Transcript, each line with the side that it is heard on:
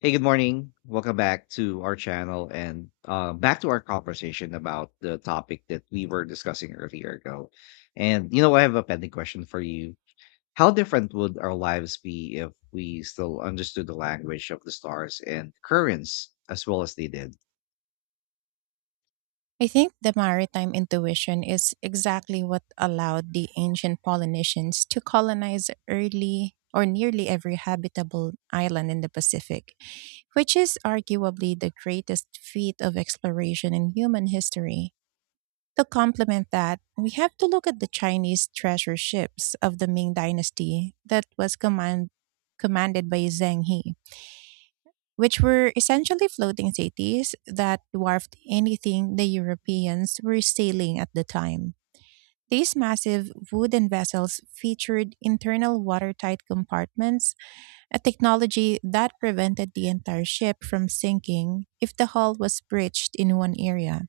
left: Hey, good morning. Welcome back to our channel and back to our conversation about the topic that we were discussing earlier ago. And you know, I have a pending question for you. How different would our lives be if we still understood the language of the stars and currents as well as they did?
right: I think the maritime intuition is exactly what allowed the ancient Polynesians to colonize early or nearly every habitable island in the Pacific, which is arguably the greatest feat of exploration in human history. To complement that, we have to look at the Chinese treasure ships of the Ming Dynasty that was commanded by Zheng He, which were essentially floating cities that dwarfed anything the Europeans were sailing at the time. These massive wooden vessels featured internal watertight compartments, a technology that prevented the entire ship from sinking if the hull was breached in one area.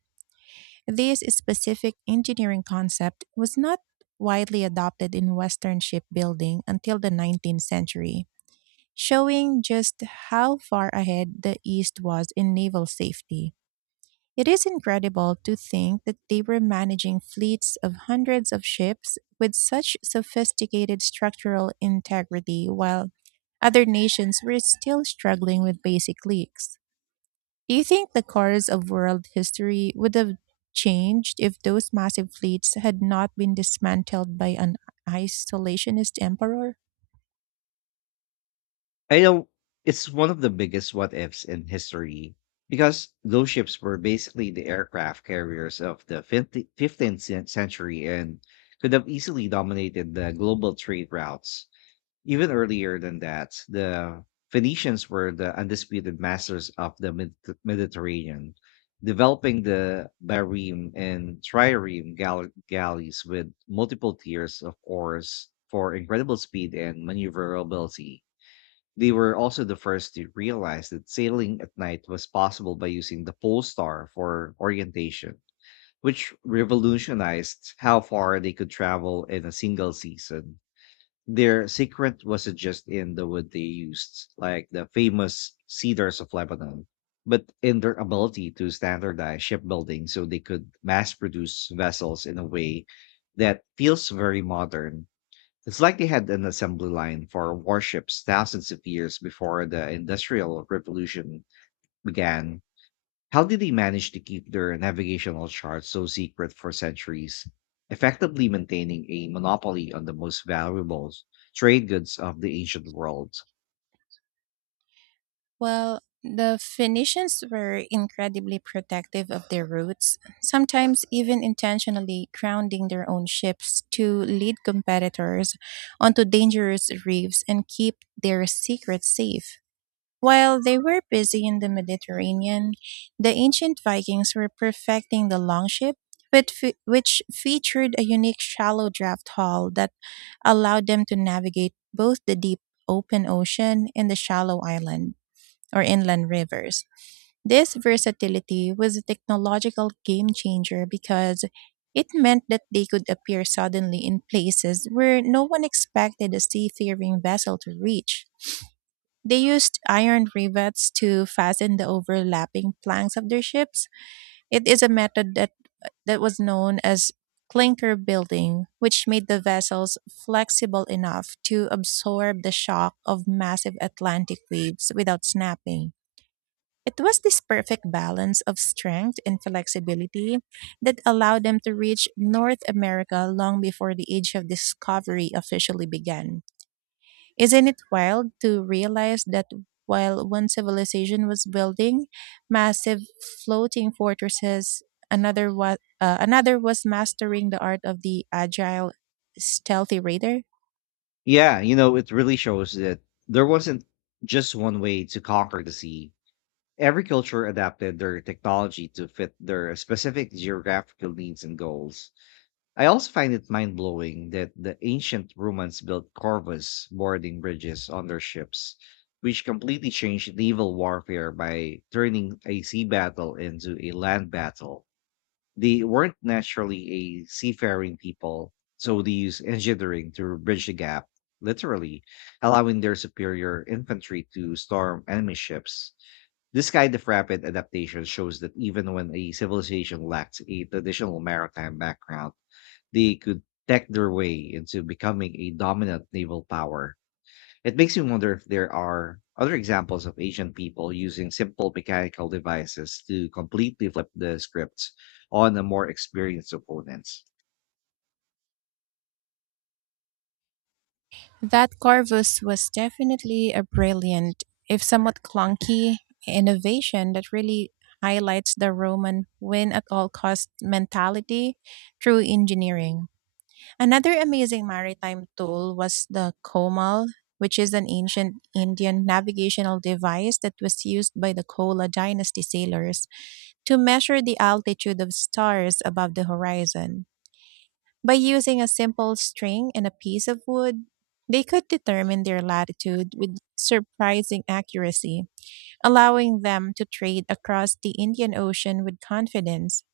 right: This specific engineering concept was not widely adopted in Western shipbuilding until the 19th century, showing just how far ahead the East was in naval safety. It is incredible to think that they were managing fleets of hundreds of ships with such sophisticated structural integrity while other nations were still struggling with basic leaks. Do you think the course of world history would have changed if those massive fleets had not been dismantled by an isolationist emperor?
left: I know it's one of the biggest what ifs in history because those ships were basically the aircraft carriers of the 50 15th century and could have easily dominated the global trade routes. Even earlier than that, the Phoenicians were the undisputed masters of the Mediterranean, developing the Barim and Trireme galleys with multiple tiers of oars for incredible speed and maneuverability. They were also the first to realize that sailing at night was possible by using the pole star for orientation, which revolutionized how far they could travel in a single season. Their secret wasn't just in the wood they used, like the famous cedars of Lebanon, but in their ability to standardize shipbuilding so they could mass produce vessels in a way that feels very modern. It's like they had an assembly line for warships thousands of years before the Industrial Revolution began. How did they manage to keep their navigational charts so secret for centuries, effectively maintaining a monopoly on the most valuable trade goods of the ancient world?
right: Well, the Phoenicians were incredibly protective of their roots, sometimes even intentionally grounding their own ships to lead competitors onto dangerous reefs and keep their secrets safe. While they were busy in the Mediterranean, the ancient Vikings were perfecting the longship, which featured a unique shallow draft hull that allowed them to navigate both the deep open ocean and the shallow island or inland rivers. This versatility was a technological game changer because it meant that they could appear suddenly in places where no one expected a seafaring vessel to reach. They used iron rivets to fasten the overlapping planks of their ships. It is a method that was known as clinker building, which made the vessels flexible enough to absorb the shock of massive Atlantic waves without snapping. It was this perfect balance of strength and flexibility that allowed them to reach North America long before the age of discovery officially began. Isn't it wild to realize that while one civilization was building massive floating fortresses, another was mastering the art of the agile, stealthy raider?
left: Yeah, you know, it really shows that there wasn't just one way to conquer the sea. Every culture adapted their technology to fit their specific geographical needs and goals. I also find it mind blowing that the ancient Romans built corvus boarding bridges on their ships, which completely changed naval warfare by turning a sea battle into a land battle. They weren't naturally a seafaring people, so they used engineering to bridge the gap, literally, allowing their superior infantry to storm enemy ships. This kind of rapid adaptation shows that even when a civilization lacks a traditional maritime background, they could tech their way into becoming a dominant naval power. It makes me wonder if there are other examples of Asian people using simple mechanical devices to completely flip the script on a more experienced opponents.
right: That Corvus was definitely a brilliant, if somewhat clunky, innovation that really highlights the Roman win at all cost mentality through engineering. Another amazing maritime tool was the Komal, which is an ancient Indian navigational device that was used by the Kola dynasty sailors to measure the altitude of stars above the horizon. By using a simple string and a piece of wood, they could determine their latitude with surprising accuracy, allowing them to trade across the Indian Ocean with confidence.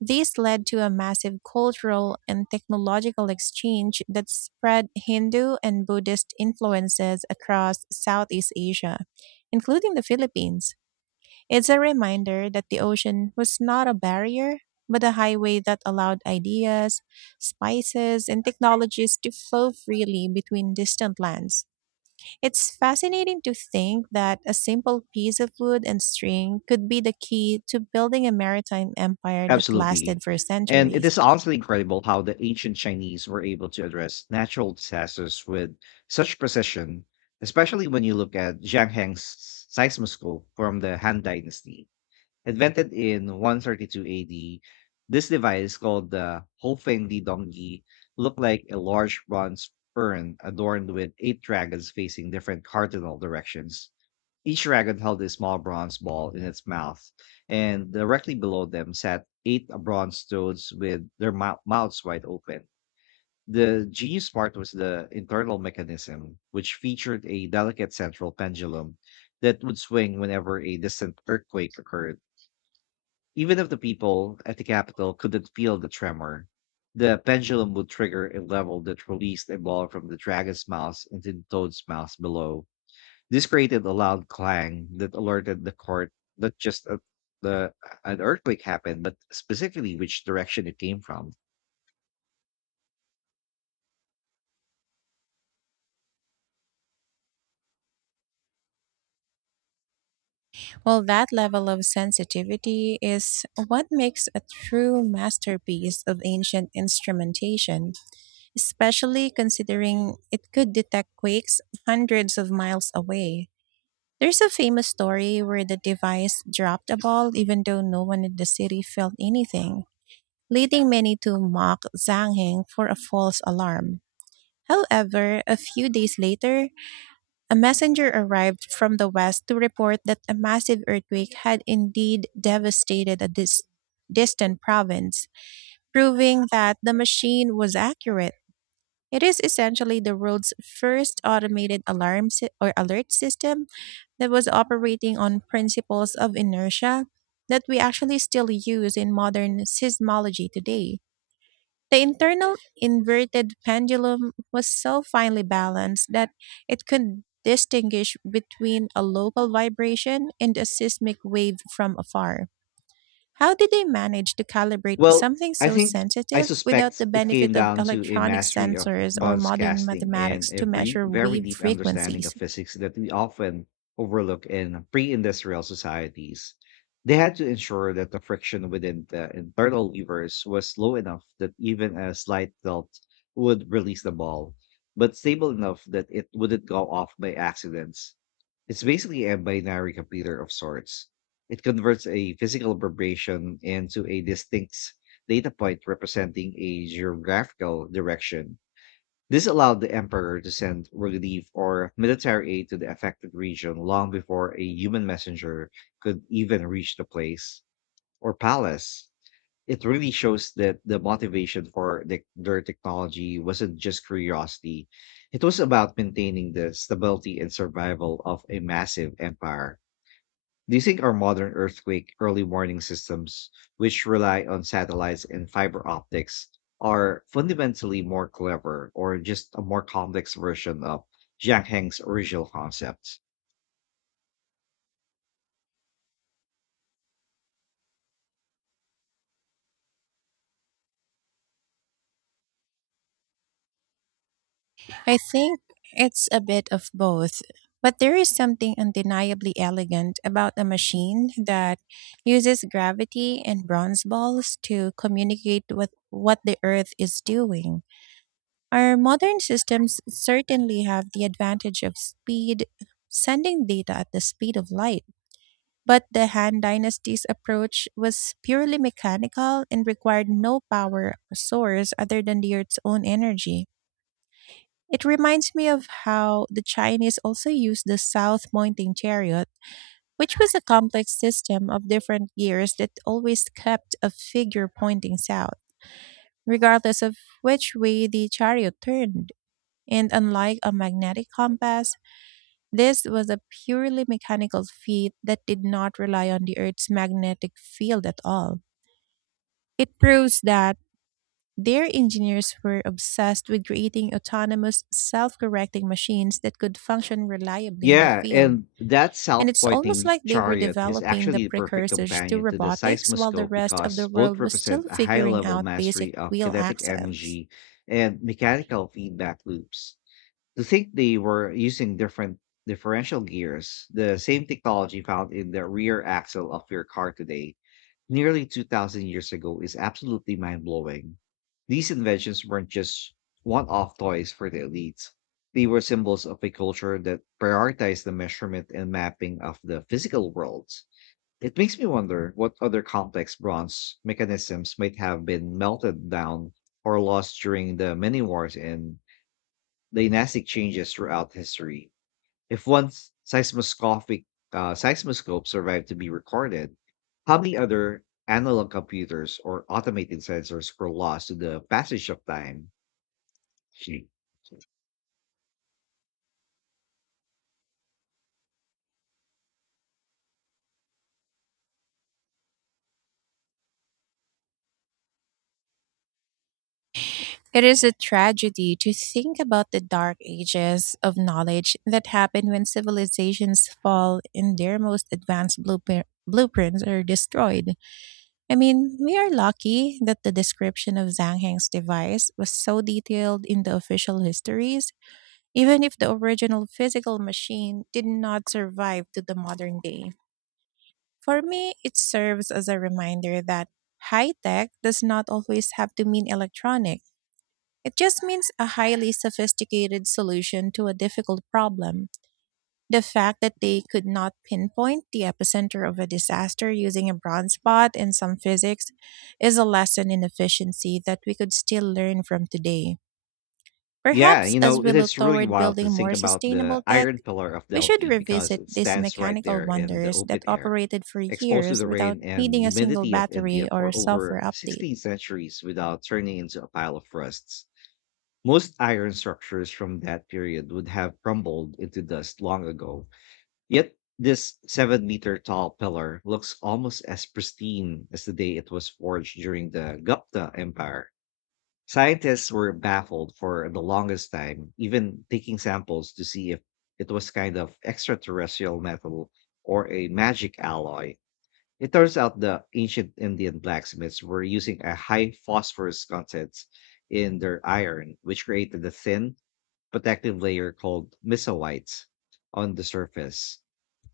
right: This led to a massive cultural and technological exchange that spread Hindu and Buddhist influences across Southeast Asia, including the Philippines. It's a reminder that the ocean was not a barrier, but a highway that allowed ideas, spices, and technologies to flow freely between distant lands. It's fascinating to think that a simple piece of wood and string could be the key to building a maritime empire that
left: Absolutely.
right: lasted for
left: And it
right: centuries.
left: is honestly incredible how the ancient Chinese were able to address natural disasters with such precision, especially when you look at Zhang Heng's seismoscope from the Han Dynasty. Invented in 132 AD, this device called the Hofeng Donggi looked like a large bronze urn adorned with eight dragons facing different cardinal directions. Each dragon held a small bronze ball in its mouth, and directly below them sat eight bronze toads with their mouths wide open. The genius part was the internal mechanism, which featured a delicate central pendulum that would swing whenever a distant earthquake occurred. Even if the people at the Capitol couldn't feel the tremor, the pendulum would trigger a level that released a ball from the dragon's mouth into the toad's mouth below. This created a loud clang that alerted the court not just that the an earthquake happened, but specifically which direction it came from.
right: Well, that level of sensitivity is what makes a true masterpiece of ancient instrumentation, especially considering it could detect quakes hundreds of miles away. There's a famous story where the device dropped a ball even though no one in the city felt anything, leading many to mock Zangheng for a false alarm. However, a few days later, a messenger arrived from the west to report that a massive earthquake had indeed devastated a distant province, proving that the machine was accurate. It is essentially the world's first automated alarm sy- or alert system that was operating on principles of inertia that we actually still use in modern seismology today. The internal inverted pendulum was so finely balanced that it could distinguish between a local vibration and a seismic wave from afar. How did they manage to calibrate
left: Well,
right: something
left: I
right: so
left: think I
right: sensitive without
left: suspect
right: the
left: it
right: benefit
left: came
right: of
left: down to a
right: electronic
left: mastery of
right: sensors or
left: bonds
right: modern
left: casting and
right: mathematics
left: a
right: to
left: very,
right: measure
left: very
right: wave
left: deep understanding of
right: frequencies?
left: physics that we often overlook in pre-industrial societies. They had to ensure that the friction within the internal levers was low enough that even a slight tilt would release the ball, but stable enough that it wouldn't go off by accidents. It's basically a binary computer of sorts. It converts a physical vibration into a distinct data point representing a geographical direction. This allowed the emperor to send relief or military aid to the affected region long before a human messenger could even reach the place or palace. It really shows that the motivation for their technology wasn't just curiosity, it was about maintaining the stability and survival of a massive empire. Do you think our modern earthquake early warning systems, which rely on satellites and fiber optics, are fundamentally more clever or just a more complex version of Zhang Heng's original concept?
right: I think it's a bit of both, but there is something undeniably elegant about a machine that uses gravity and bronze balls to communicate with what the earth is doing. Our modern systems certainly have the advantage of speed, sending data at the speed of light. But the Han Dynasty's approach was purely mechanical and required no power source other than the earth's own energy. It reminds me of how the Chinese also used the south pointing chariot, which was a complex system of different gears that always kept a figure pointing south, regardless of which way the chariot turned. And unlike a magnetic compass, this was a purely mechanical feat that did not rely on the Earth's magnetic field at all. It proves that their engineers were obsessed with creating autonomous, self correcting machines that could function reliably in the
left: Yeah,
right: field.
left: and that
right: And
left: south
right: it's almost
left: pointing
right: like they were
left: chariot is
right: developing the
left: actually the perfect
right: precursors to
left: companion to the
right: robotics while the
left: seismoscope
right: rest of the
left: because both
right: world was
left: represent
right: still
left: a high
right: figuring
left: level
right: out basic
left: mastery of
right: wheel
left: kinetic
right: axles.
left: energy and mechanical feedback loops. To think they were using differential gears, the same technology found in the rear axle of your car today, nearly 2,000 years ago, is absolutely mind blowing. These inventions weren't just one off toys for the elites, they were symbols of a culture that prioritized the measurement and mapping of the physical worlds. It makes me wonder what other complex bronze mechanisms might have been melted down or lost during the many wars and dynastic changes throughout history. If one s- seismoscopic seismoscope survived to be recorded, how many other analog computers or automated sensors were lost to the passage of time? Gee.
right: It is a tragedy to think about the dark ages of knowledge that happen when civilizations fall and their most advanced blueprints are destroyed. I mean, we are lucky that the description of Zhang Heng's device was so detailed in the official histories, even if the original physical machine did not survive to the modern day. For me, it serves as a reminder that high tech does not always have to mean electronic. It just means a highly sophisticated solution to a difficult problem. The fact that they could not pinpoint the epicenter of a disaster using a broad spot and some physics is a lesson in efficiency that we could still learn from today.
left: Yeah,
right: Perhaps
left: you
right: as
left: know,
right: we
left: it
right: look
left: is really
right: toward
left: wild to
right: building more
left: think about
right: sustainable
left: the
right: tech,
left: iron pillar of
right: we should
left: Delhi because
right: revisit
left: it
right: these
left: stands right
right: mechanical
left: there in the
right: wonders that
left: open air,
right: operated for
left: exposed to
right: years
left: the
right: without
left: rain and
right: needing a single
left: humidity of India
right: battery or a
left: for
right: software
left: over
right: update.
left: 16 centuries without turning into a pile of rusts. Most iron structures from that period would have crumbled into dust long ago. Yet, this 7 meter tall pillar looks almost as pristine as the day it was forged during the Gupta Empire. Scientists were baffled for the longest time, even taking samples to see if it was kind of extraterrestrial metal or a magic alloy. It turns out the ancient Indian blacksmiths were using a high phosphorus content in their iron, which created a thin, protective layer called mesoites on the surface.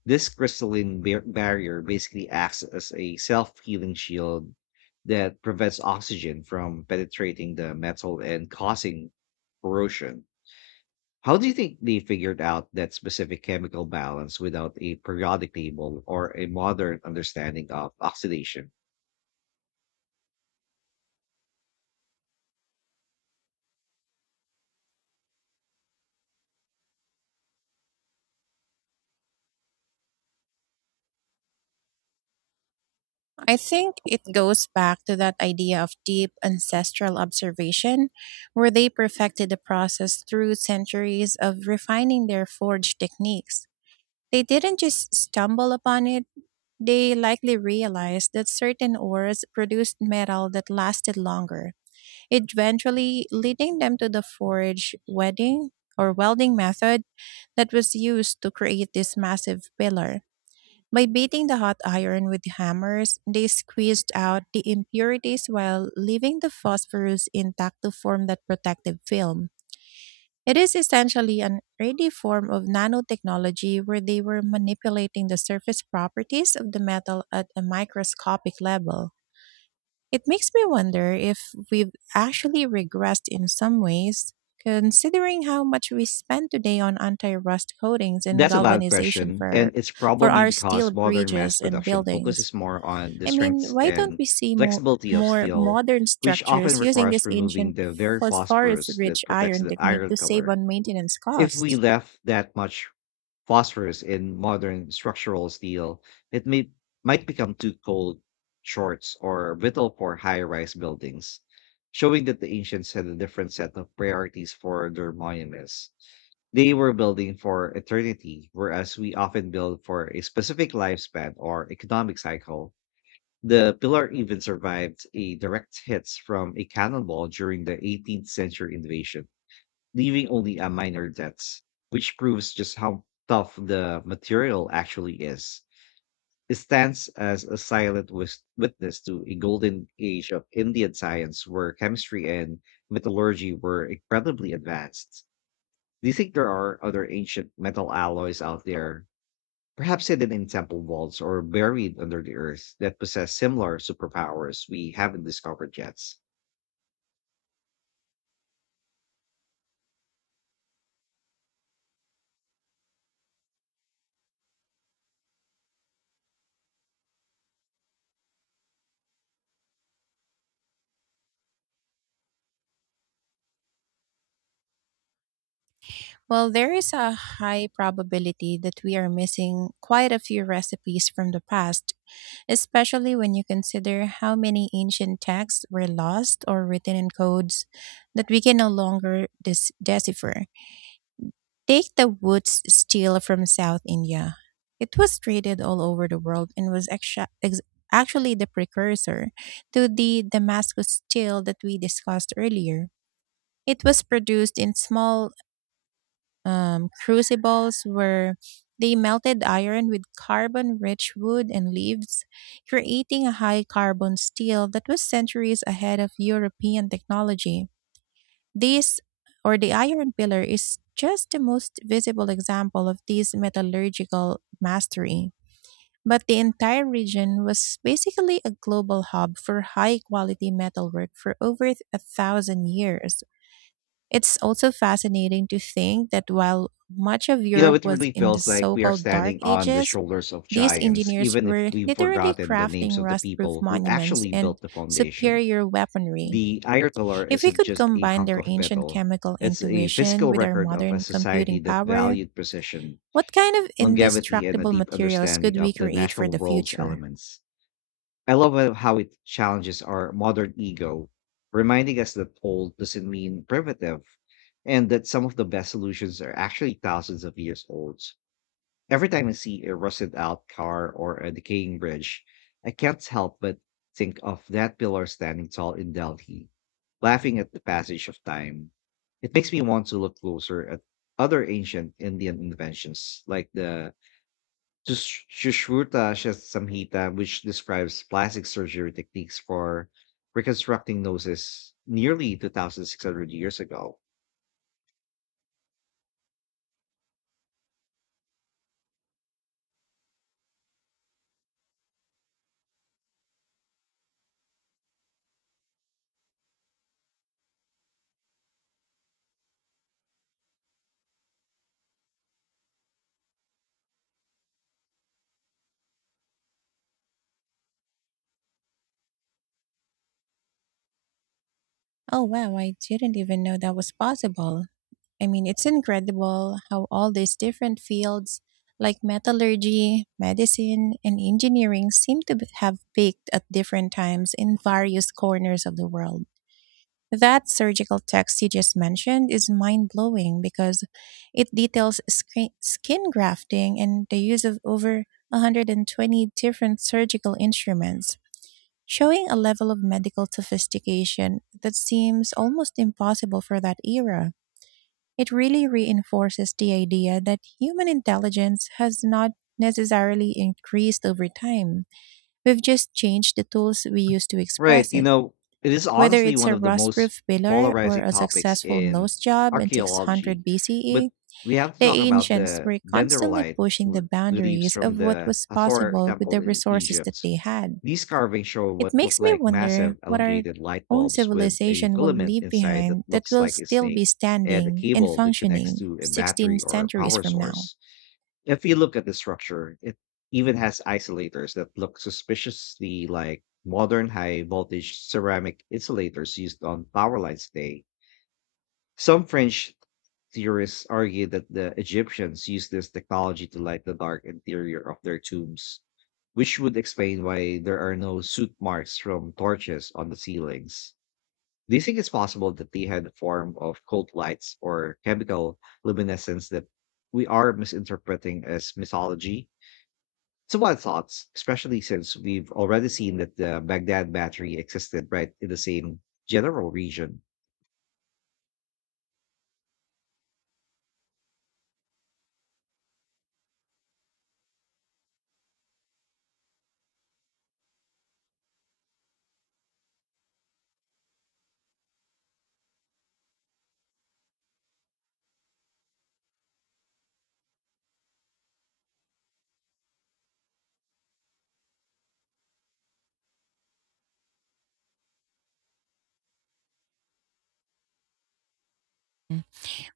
left: This crystalline barrier basically acts as a self healing shield that prevents oxygen from penetrating the metal and causing corrosion. How do you think they figured out that specific chemical balance without a periodic table or a modern understanding of oxidation?
right: I think it goes back to that idea of deep ancestral observation, where they perfected the process through centuries of refining their forge techniques. They didn't just stumble upon it, they likely realized that certain ores produced metal that lasted longer, eventually leading them to the forge wedding or welding method that was used to create this massive pillar. By beating the hot iron with hammers, they squeezed out the impurities while leaving the phosphorus intact to form that protective film. It is essentially an early form of nanotechnology where they were manipulating the surface properties of the metal at a microscopic level. It makes me wonder if we've actually regressed in some ways, considering how much we spend today on anti-rust coatings and
left: That's a valid
right: galvanization
left: question, and
right: for
left: it's probably
right: our steel
left: because modern mass
right: bridges and
left: production
right: buildings.
left: focuses more on the
right: I mean,
left: strengths
right: why don't
left: and
right: we see more
left: flexibility of steel,
right: modern
left: which often
right: structures using
left: requires
right: this
left: removing
right: ancient
left: the very phosphorus
right: phosphorus-rich
left: that protects
right: iron
left: the
right: technique
left: iron
right: to save
left: color.
right: on maintenance
left: If we
right: costs?
left: left that much phosphorus in modern structural steel, it may might become too cold, shorts, or brittle for high-rise buildings, showing that the ancients had a different set of priorities for their monuments. They were building for eternity, whereas we often build for a specific lifespan or economic cycle. The pillar even survived a direct hits from a cannonball during the 18th century invasion, leaving only a minor dents, which proves just how tough the material actually is. It stands as a silent witness to a golden age of Indian science where chemistry and metallurgy were incredibly advanced. Do you think there are other ancient metal alloys out there, perhaps hidden in temple vaults or buried under the earth, that possess similar superpowers we haven't discovered yet?
right: Well, there is a high probability that we are missing quite a few recipes from the past, especially when you consider how many ancient texts were lost or written in codes that we can no longer decipher. Take the Woods stele from South India. It was traded all over the world and was actually the precursor to the Damascus stele that we discussed earlier. It was produced in small crucibles where they melted iron with carbon rich wood and leaves, creating a high carbon steel that was centuries ahead of European technology. This, or the iron pillar, is just the most visible example of this metallurgical mastery. But the entire region was basically a global hub for high quality metalwork for over a thousand years. It's also fascinating to think that while much of
left: You know,
right: Europe
left: it
right: was
left: really
right: in the
left: feels like
right: so
left: we are
right: called Dark
left: standing on the
right: Ages,
left: shoulders of
right: these
left: giants,
right: engineers
left: even if
right: were
left: we've
right: literally
left: forgotten the
right: crafting
left: names of the
right: rust proof
left: people who
right: monuments
left: actually
right: and
left: built the foundation.
right: superior weaponry.
left: The iron pillar
right: If we
left: isn't
right: could
left: just a
right: combine
left: hunk
right: their
left: of
right: ancient
left: metal,
right: chemical
left: it's a
right: intuition
left: physical
right: with our
left: record of a
right: modern computing
left: society that
right: power,
left: valued precision,
right: what kind of
left: longevity, and a
right: indestructible
left: deep
right: materials
left: understanding
right: could we
left: of the
right: create for
left: natural
right: the
left: world's
right: future?
left: elements. I love how it challenges our modern ego, reminding us that old doesn't mean primitive, and that some of the best solutions are actually thousands of years old. Every time I see a rusted out car or a decaying bridge, I can't help but think of that pillar standing tall in Delhi, laughing at the passage of time. It makes me want to look closer at other ancient Indian inventions like the Sushruta Samhita, which describes plastic surgery techniques for reconstructing noses nearly 2,600 years ago.
right: Oh, wow, I didn't even know that was possible. I mean, it's incredible how all these different fields like metallurgy, medicine, and engineering seem to have peaked at different times in various corners of the world. That surgical text you just mentioned is mind blowing because it details skin grafting and the use of over 120 different surgical instruments, showing a level of medical sophistication that seems almost impossible for that era. It really reinforces the idea that human intelligence has not necessarily increased over time. We've just changed the tools we use to
left: Right.
right: express
left: You
right: it.
left: know, it is
right: Whether
left: honestly
right: it's
left: one
right: a
left: of the
right: rust
left: most
right: proof pillar or
left: polarizing
right: a
left: topics
right: successful
left: in
right: nose job in 600
left: archaeology,
right: BCE,
left: but we have to
right: the
left: talk about
right: ancients
left: the
right: were constantly
left: dendrolite
right: pushing the
left: reliefs
right: boundaries
left: from
right: of what
left: the
right: was
left: Hathor
right: possible with
left: temple
right: the
left: in
right: resources that
left: Egypt.
right: they had.
left: These carvings show
right: It
left: what look
right: makes me
left: like
right: wonder
left: massive
right: what our
left: elongated light
right: own
left: bulbs with a
right: civilization will
left: filament
right: leave
left: inside that
right: behind that
left: looks
right: will
left: like a
right: still
left: snake
right: be
left: and a
right: standing and
left: cable that connects
right: functioning
left: to a battery
right: 16
left: or
right: centuries
left: power
right: from now.
left: source. If you look at the structure, it even has isolators that look suspiciously like modern high voltage ceramic insulators used on power lines today. Some French theorists argue that the Egyptians used this technology to light the dark interior of their tombs, which would explain why there are no soot marks from torches on the ceilings. Do you think it's possible that they had a form of cold lights or chemical luminescence that we are misinterpreting as mythology? So what thoughts, especially since we've already seen that the Baghdad battery existed right in the same general region.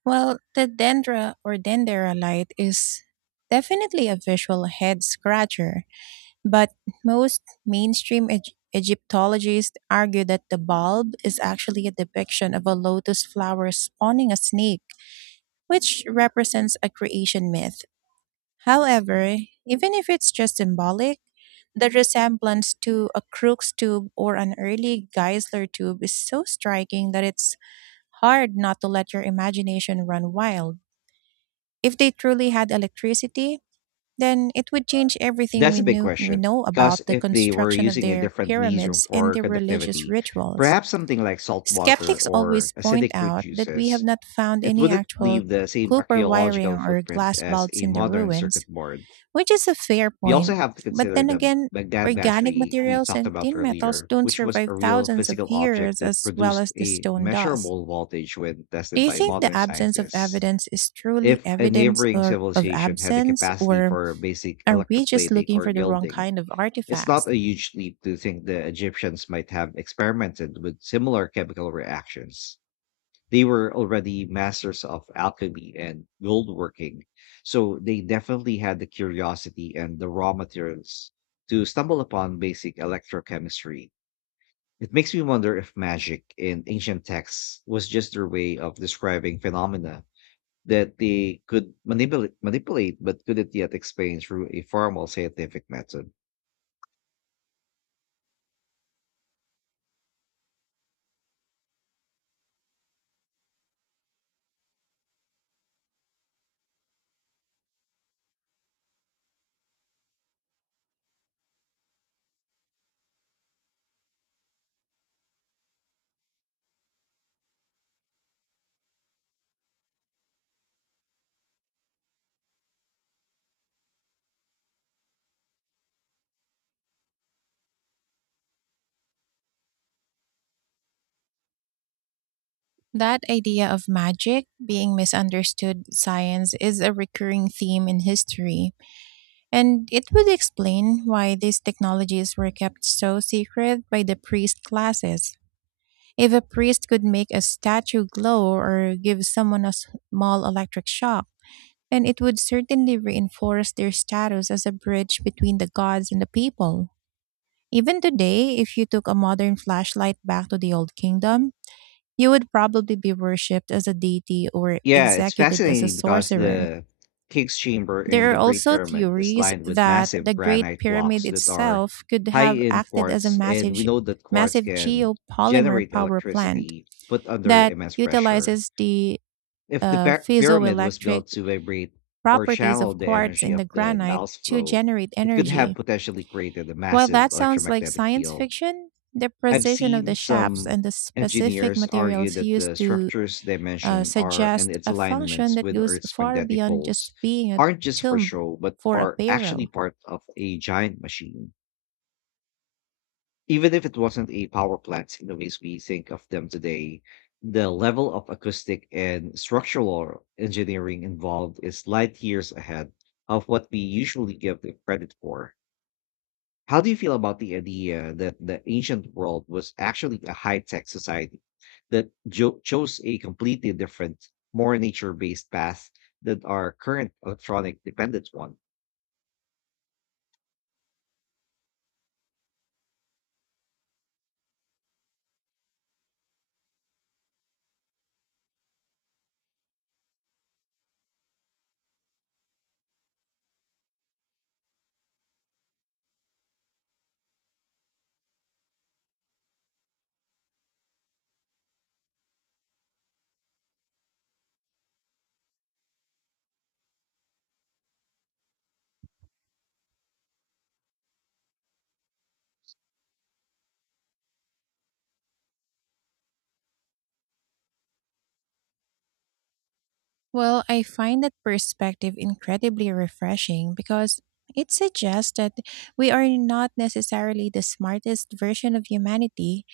right: Well, the Dendra or Dendera light is definitely a visual head scratcher, but most mainstream Egyptologists argue that the bulb is actually a depiction of a lotus flower spawning a snake, which represents a creation myth. However, even if it's just symbolic, the resemblance to a Crookes tube or an early Geissler tube is so striking that it's hard not to let your imagination run wild. If they truly had electricity, then it would change everything
left: That's
right: we
left: a big
right: knew we
left: question.
right: know
left: Because
right: about the
left: if they were
right: construction of
left: using a
right: their
left: different medium
right: pyramids and
left: for
right: their religious
left: conductivity,
right: rituals.
left: perhaps something like salt water
right: Skeptics
left: or
right: always point
left: acidic fruit
right: out that we have
left: juices,
right: not found
left: it
right: any
left: wouldn't
right: actual
left: leave the same
right: copper wiring
left: archaeological
right: or
left: footprint
right: glass
left: as
right: bulbs
left: a
right: in the
left: modern
right: ruins,
left: circuit board.
right: which is a fair
left: We also
right: point.
left: have to
right: But
left: consider
right: then
left: the
right: again,
left: Baghdad
right: organic
left: battery we
right: materials
left: talked
right: and
left: about
right: tin metals
left: earlier,
right: don't
left: which was
right: survive
left: a real
right: thousands of
left: physical object
right: years
left: that
right: as well as
left: produced
right: the
left: a
right: stone does.
left: measurable voltage when
right: Do
left: tested
right: you
left: by
right: think the
left: modern
right: absence of
left: scientists.
right: evidence is truly
left: If a
right: evidence
left: neighboring
right: or of
left: civilization had the
right: absence,
left: capacity
right: or
left: for basic
right: are we just
left: electroplating
right: looking
left: or
right: for the wrong
left: gilding,
right: kind of
left: it's not
right: artifacts?
left: a huge leap to think the Egyptians might have experimented with similar chemical reactions. They were already masters of alchemy and goldworking, so they definitely had the curiosity and the raw materials to stumble upon basic electrochemistry. It makes me wonder if magic in ancient texts was just their way of describing phenomena that they could manipulate but couldn't yet explain through a formal scientific method.
right: That idea of magic being misunderstood science is a recurring theme in history, and it would explain why these technologies were kept so secret by the priest classes. If a priest could make a statue glow or give someone a small electric shock, then it would certainly reinforce their status as a bridge between the gods and the people. Even today, if you took a modern flashlight back to the old kingdom, you would probably be worshipped as a deity or
left: Yeah, it's
right: executed as a
left: fascinating because
right: sorcerer.
left: the King's Chamber in
right: There are
left: the Great
right: also
left: Pyramid is
right: theories
left: lined with
right: that the
left: massive
right: Great
left: granite
right: Pyramid
left: blocks that are
right: itself could
left: high
right: have
left: in
right: acted as a
left: quartz, and
right: massive,
left: we know that quartz
right: massive
left: can
right: geopolymer
left: generate
right: power plant
left: electricity put under
right: that
left: immense pressure.
right: utilizes the
left: If the pyramid was
right: piezoelectric
left: built to vibrate or
right: properties
left: channel
right: of
left: the
right: quartz
left: energy
right: in
left: of
right: the
left: the
right: granite
left: Nile's
right: to
left: flow,
right: generate
left: it could have
right: energy.
left: potentially created a
right: While that
left: massive
right: sounds like
left: electromagnetic
right: science
left: field.
right: fiction, the
left: I've
right: precision of the
left: seen
right: shafts
left: some
right: and the specific
left: engineers argue
right: materials
left: that
right: used
left: the
right: to
left: structure's dimension are and
right: suggest
left: its
right: a function
left: alignments
right: that
left: with
right: goes
left: Earth's
right: far
left: magnetic
right: beyond
left: poles
right: just being a
left: aren't just for
right: tomb
left: show, but
right: for a
left: are actually
right: pharaoh.
left: part of a giant machine. Even if it wasn't a power plant in the ways we think of them today, the level of acoustic and structural engineering involved is light years ahead of what we usually give it credit for. How do you feel about the idea that the ancient world was actually a high tech society that chose a completely different, more nature based path than our current electronic dependent one?
right: Well, I find that perspective incredibly refreshing because it suggests that we are not necessarily the smartest version of humanity,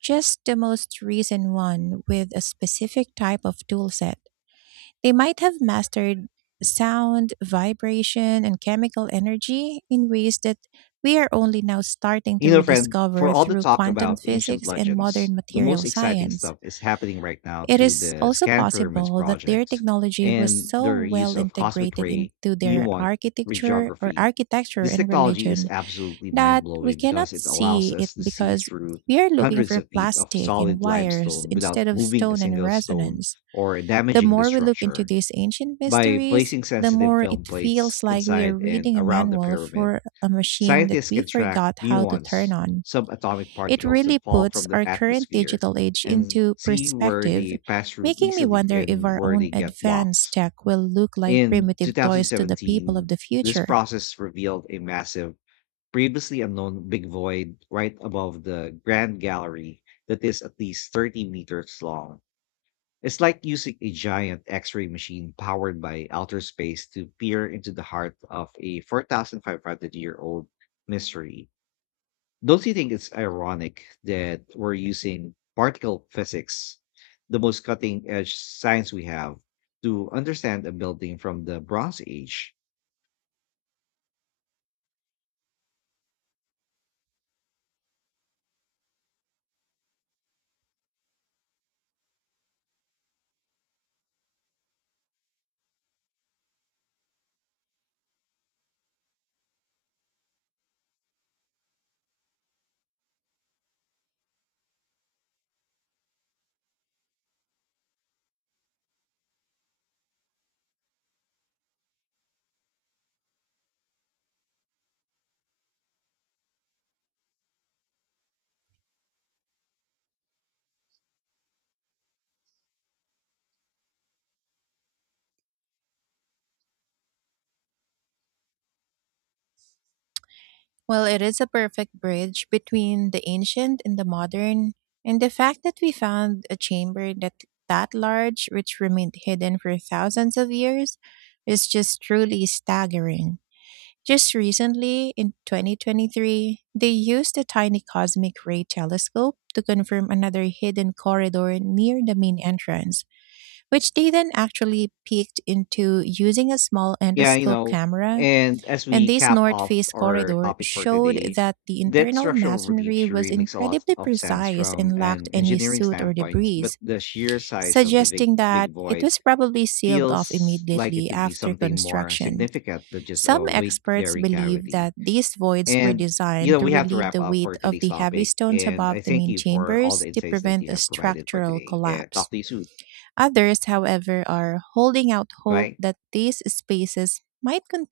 right: just the most recent one with a specific type of toolset. They might have mastered sound, vibration, and chemical energy in ways that we are only now starting to
left: You know, friend, for
right: rediscover
left: all the
right: through
left: talk
right: quantum
left: about ancient
right: physics and
left: legends,
right: modern
left: the most
right: material
left: exciting
right: science.
left: stuff is happening right now
right: It
left: through
right: is
left: the
right: also
left: Scan Pyramids
right: possible that their
left: project
right: technology was
left: and
right: so
left: their use
right: well
left: of cosmic
right: integrated
left: ray
right: into their
left: muon
right: architecture or
left: radiography.
right: architecture
left: This
right: and
left: technology is
right: religion
left: absolutely
right: that
left: mind
right: we
left: blowing because
right: cannot
left: it allows
right: see it
left: us to see
right: because
left: through
right: we are looking
left: hundreds
right: for
left: of feet of
right: plastic and
left: solid
right: wires
left: limestone without
right: instead of
left: moving a
right: stone and
left: single stone
right: resonance.
left: or
right: The
left: damaging the
right: more we look into
left: structure.
right: these ancient
left: By
right: mysteries,
left: placing
right: the
left: sensitive
right: more it
left: film
right: feels
left: plates
right: like we are
left: inside and
right: reading a
left: around the
right: manual
left: pyramid,
right: for a machine that
left: scientists
right: we
left: can track
right: forgot how to turn
left: muons,
right: on.
left: subatomic
right: It
left: particles that
right: really
left: fall
right: puts
left: from the
right: our current
left: atmosphere,
right: digital age
left: and
right: into
left: see where
right: perspective,
left: they pass through
right: making me
left: easily
right: wonder if
left: and
right: our
left: where
right: own
left: they get
right: advanced
left: blocked.
right: tech will look like
left: In
right: primitive toys to the people of
left: 2017,
right: the
left: this
right: future.
left: process revealed a massive, previously unknown big void right above the Grand Gallery that is at least 30 meters long. It's like using a giant X ray machine powered by outer space to peer into the heart of a 4,500 year old mystery. Don't you think it's ironic that we're using particle physics, the most cutting edge science we have, to understand a building from the Bronze Age?
right: Well, it is a perfect bridge between the ancient and the modern, and the fact that we found a chamber that large, which remained hidden for thousands of years, is just truly staggering. Just recently, in 2023, they used a tiny cosmic ray telescope to confirm another hidden corridor near the main entrance, which they then actually peeked into using a small
left: Yeah, you
right: endoscope
left: know.
right: camera.
left: And as
right: And
left: we
right: this
left: cap
right: north
left: off
right: face
left: our
right: corridor
left: topic for
right: showed
left: today,
right: that the
left: that
right: internal
left: structural relief
right: masonry was
left: theory makes a lot
right: incredibly
left: of sense
right: precise
left: from
right: and lacked
left: an
right: any
left: engineering
right: soot or
left: standpoint,
right: debris,
left: but the sheer size of the big
right: suggesting that
left: big
right: it
left: void
right: was probably sealed off
left: feels like it
right: immediately
left: could be
right: after
left: something more
right: construction.
left: significant than just
right: Some
left: a weight
right: experts
left: bearing
right: believe
left: cavity.
right: that these voids were
left: And, you
right: designed
left: know,
right: to
left: we have to
right: relieve
left: wrap
right: the
left: up for
right: weight of
left: today's
right: the heavy
left: topic.
right: stones
left: And
right: above
left: I
right: the
left: thank
right: main
left: you for all
right: chambers
left: the
right: to
left: insights that
right: prevent
left: you
right: a
left: have provided for
right: structural
left: today. And
right: collapse.
left: talk to you soon.
right: Others, however, are holding out hope
left: Bye.
right: that these spaces might contain